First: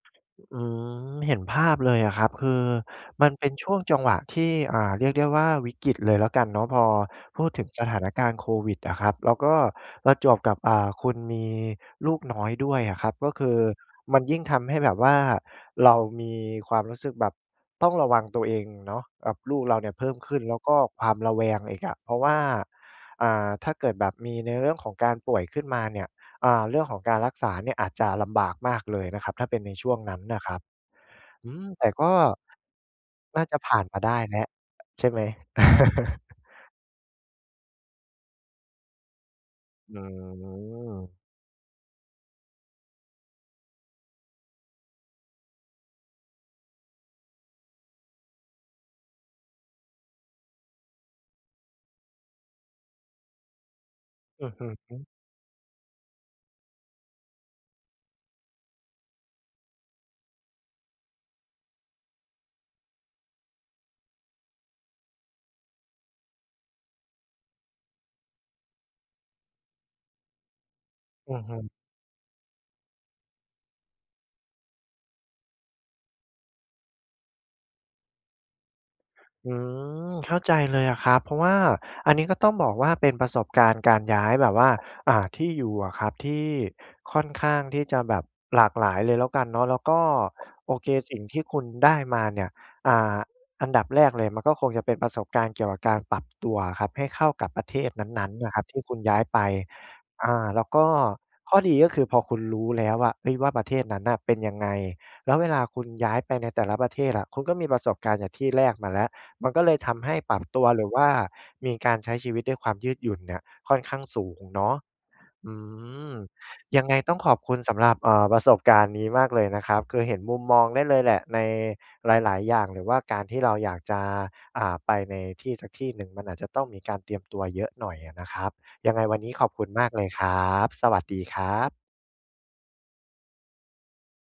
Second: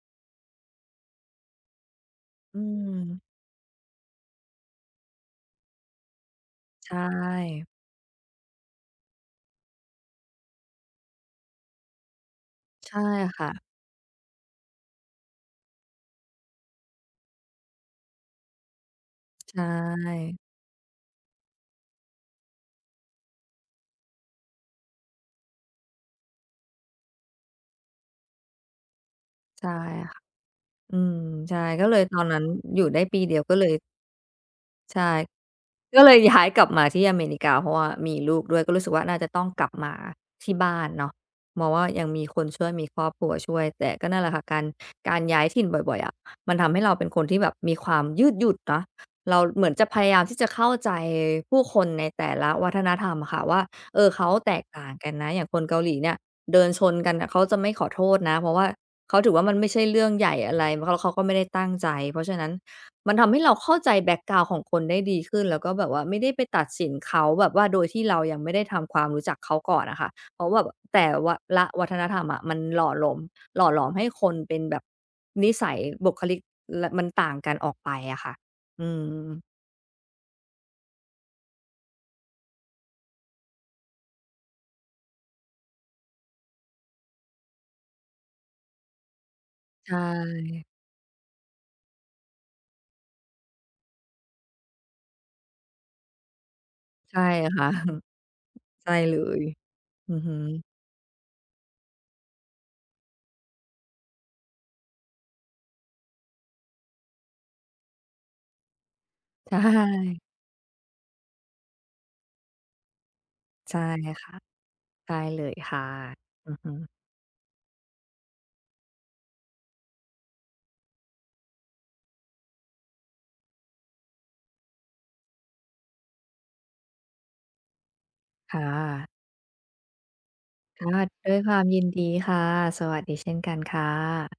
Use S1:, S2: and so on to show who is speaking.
S1: อืม เห็นภาพเลยอะครับ คื
S2: อื
S1: อ
S2: ม
S1: มันเป็นช่วงจังหวะที่ อ่า เรียกได้ว่าวิกฤตเลยแล้วกันเนาะ พอ
S2: ใช
S1: พูดถึ
S2: ่
S1: งสถานการณ์โควิดอะครับ แล้วก็ประจวบกับ อ่า คุณมีลูกน้อยด้วย
S2: ใช
S1: อะ
S2: ่
S1: ครับ ก็
S2: ค
S1: ค
S2: ่
S1: ือ
S2: ะ
S1: มันยิ่งทำให้แบบว่าเรามีความรู้สึกแบบต้องระวังตัวเองเนาะ กับ
S2: ใช
S1: ลูกเราเนี่ยเพิ่มขึ
S2: ่
S1: ้น แล้วก็ความระแวงอีกอะ เพราะว่า อ่า ถ้าเกิดแบบมีในเรื่องของการป่วยขึ้นมาเนี่ย อ่า เรื่องของการรักษาเนี่ยอาจจะลำบากมากเลยนะครับ ถ้าเป็น
S2: ใช
S1: ใ
S2: ่
S1: นช่วงน
S2: ค่
S1: ั้
S2: ะ
S1: นนะครับ
S2: อืม
S1: อื
S2: ใช่
S1: ม แ
S2: ก
S1: ต
S2: ็
S1: ่
S2: เลย
S1: ก็
S2: ตอนนั้นอยู่ได้ปีเดี
S1: น
S2: ย
S1: ่
S2: ว
S1: า
S2: ก
S1: จ
S2: ็
S1: ะ
S2: เล
S1: ผ
S2: ย
S1: ่านมาได้นะ
S2: ใช
S1: ใช่
S2: ่
S1: ไหม?
S2: ก็เลยย้ายกลับมาที่อเมริกา เพราะว่ามีลูกด้วย ก็รู้สึกว่าน่าจะต้องกลับม
S1: อื
S2: าที่บ้านเนา
S1: ม
S2: ะ มองว่ายังมีคนช่วย มีครอบครัวช่วย แต่ก็นั่นแหละค่ะ การ การย้ายถิ่นบ่อย ๆ อะมันทำให้เราเป็นคนที่แบบมีความยืดหยุ่นเนาะ เราเหมือนจะพยายามที่จะเข้าใจผู้คนในแต่ละวัฒนธรรมอะค่ะ ว่า เออ เขา
S1: อะ
S2: แต
S1: ฮ
S2: ก
S1: ะ
S2: ต่า
S1: ฮ
S2: ง
S1: ึ
S2: กันนะ อย่างคนเกาหลีเนี่ยเดินชนกันน่ะเขาจะไม่ขอโทษนะ เพราะว่าเขาถือว่ามันไม่ใช่เรื่องใหญ่อะไร เพราะ ล เขาก็ไม่ได้ตั้งใจ เพราะฉะนั้นมันทำให้เราเข้าใจแบ็กกราวนด์ของคนได้ดีขึ้น แล้วก็แบบว่าไม่ได้ไปตัดสินเขา แบบว่าโดยที่เรายังไม่ได้ทำความรู้จักเขาก่อนอะค่ะ เพราะว่าแบบ แต่ ว
S1: อ
S2: ะ
S1: ือฮึ
S2: ละวัฒนธรรมอะ มันหล่อหลม หล่อหลอมให้คนเป็นแบบ นิสัย บุคลิก ล มันต่างกันออกไปอะค่ะ อือ
S1: อืม เข้าใจเลยอะครับ เพราะว่าอันนี้ก็ต้องบอกว่าเป็นประสบการณ์การย้ายแบบว่า อ่า ที่อยู่อะครับ ที่ค่อนข้างที่จะแบบหลากหลายเลยแล้วกันเนาะ แล้ว
S2: ใช
S1: ก็
S2: ่
S1: โอเค สิ่งที่คุณได้มาเนี่ย อ่า อันดับแรกเลยมันก็คงจะเป็นประสบการณ์เกี่ยวกับการปรับตัวอะครับ ให้
S2: ใช
S1: เ
S2: ่
S1: ข้ากับ
S2: ค
S1: ปร
S2: ่ะ
S1: ะเทศนั้น ๆ นะครับที่
S2: ใช
S1: ค
S2: ่
S1: ุณ
S2: เ
S1: ย
S2: ล
S1: ้ายไป
S2: ย อือ
S1: อ
S2: ฮ
S1: ่
S2: ึ
S1: า แล้วก็ข้อดีก็คือพอคุณรู้แล้วอะ เฮ้ย ว่าประเทศนั้นน่ะเป็นยังไง แล้วเวลา คุณย้ายไปในแต่ละประเทศอะ คุณก็มีประสบการณ์จากที่แรกมาแล้ว มั
S2: ใ
S1: น
S2: ช
S1: ก็เลยทำให
S2: ่
S1: ้ปรับตัว หรือว่ามีการใช้ชีวิตด้วยความยืดหยุ่นเนี่ย
S2: ใ
S1: ค
S2: ช
S1: ่อ
S2: ่
S1: นข้างส
S2: ค
S1: ู
S2: ่ะ
S1: งเนาะ
S2: ใช่เล
S1: อ
S2: ย
S1: ื
S2: ค่ะ
S1: ม
S2: อือฮ
S1: ยัง
S2: ึ
S1: ไงต้องขอบคุณสำหรับ เอ่อ ประสบการณ์นี้มากเลยนะครับ คือเห็นมุมมองได้เลยแหละในหลาย ๆ อย่าง หรือว่าการที่เราอยากจะ อ่า ไปในที่สักที่หนึ่ง มันอาจจะต้องมีการเตรียมตัวเยอะหน่อยอะนะครับ
S2: ค่
S1: ยังไง
S2: ะ
S1: วันนี้ขอบคุณมากเลยครับ
S2: ค
S1: ส
S2: ่
S1: วั
S2: ะ
S1: สดี
S2: ด้
S1: ค
S2: วย
S1: ร
S2: คว
S1: ั
S2: าม
S1: บ
S2: ยินดีค่ะ สวัสดีเช่นกันค่ะ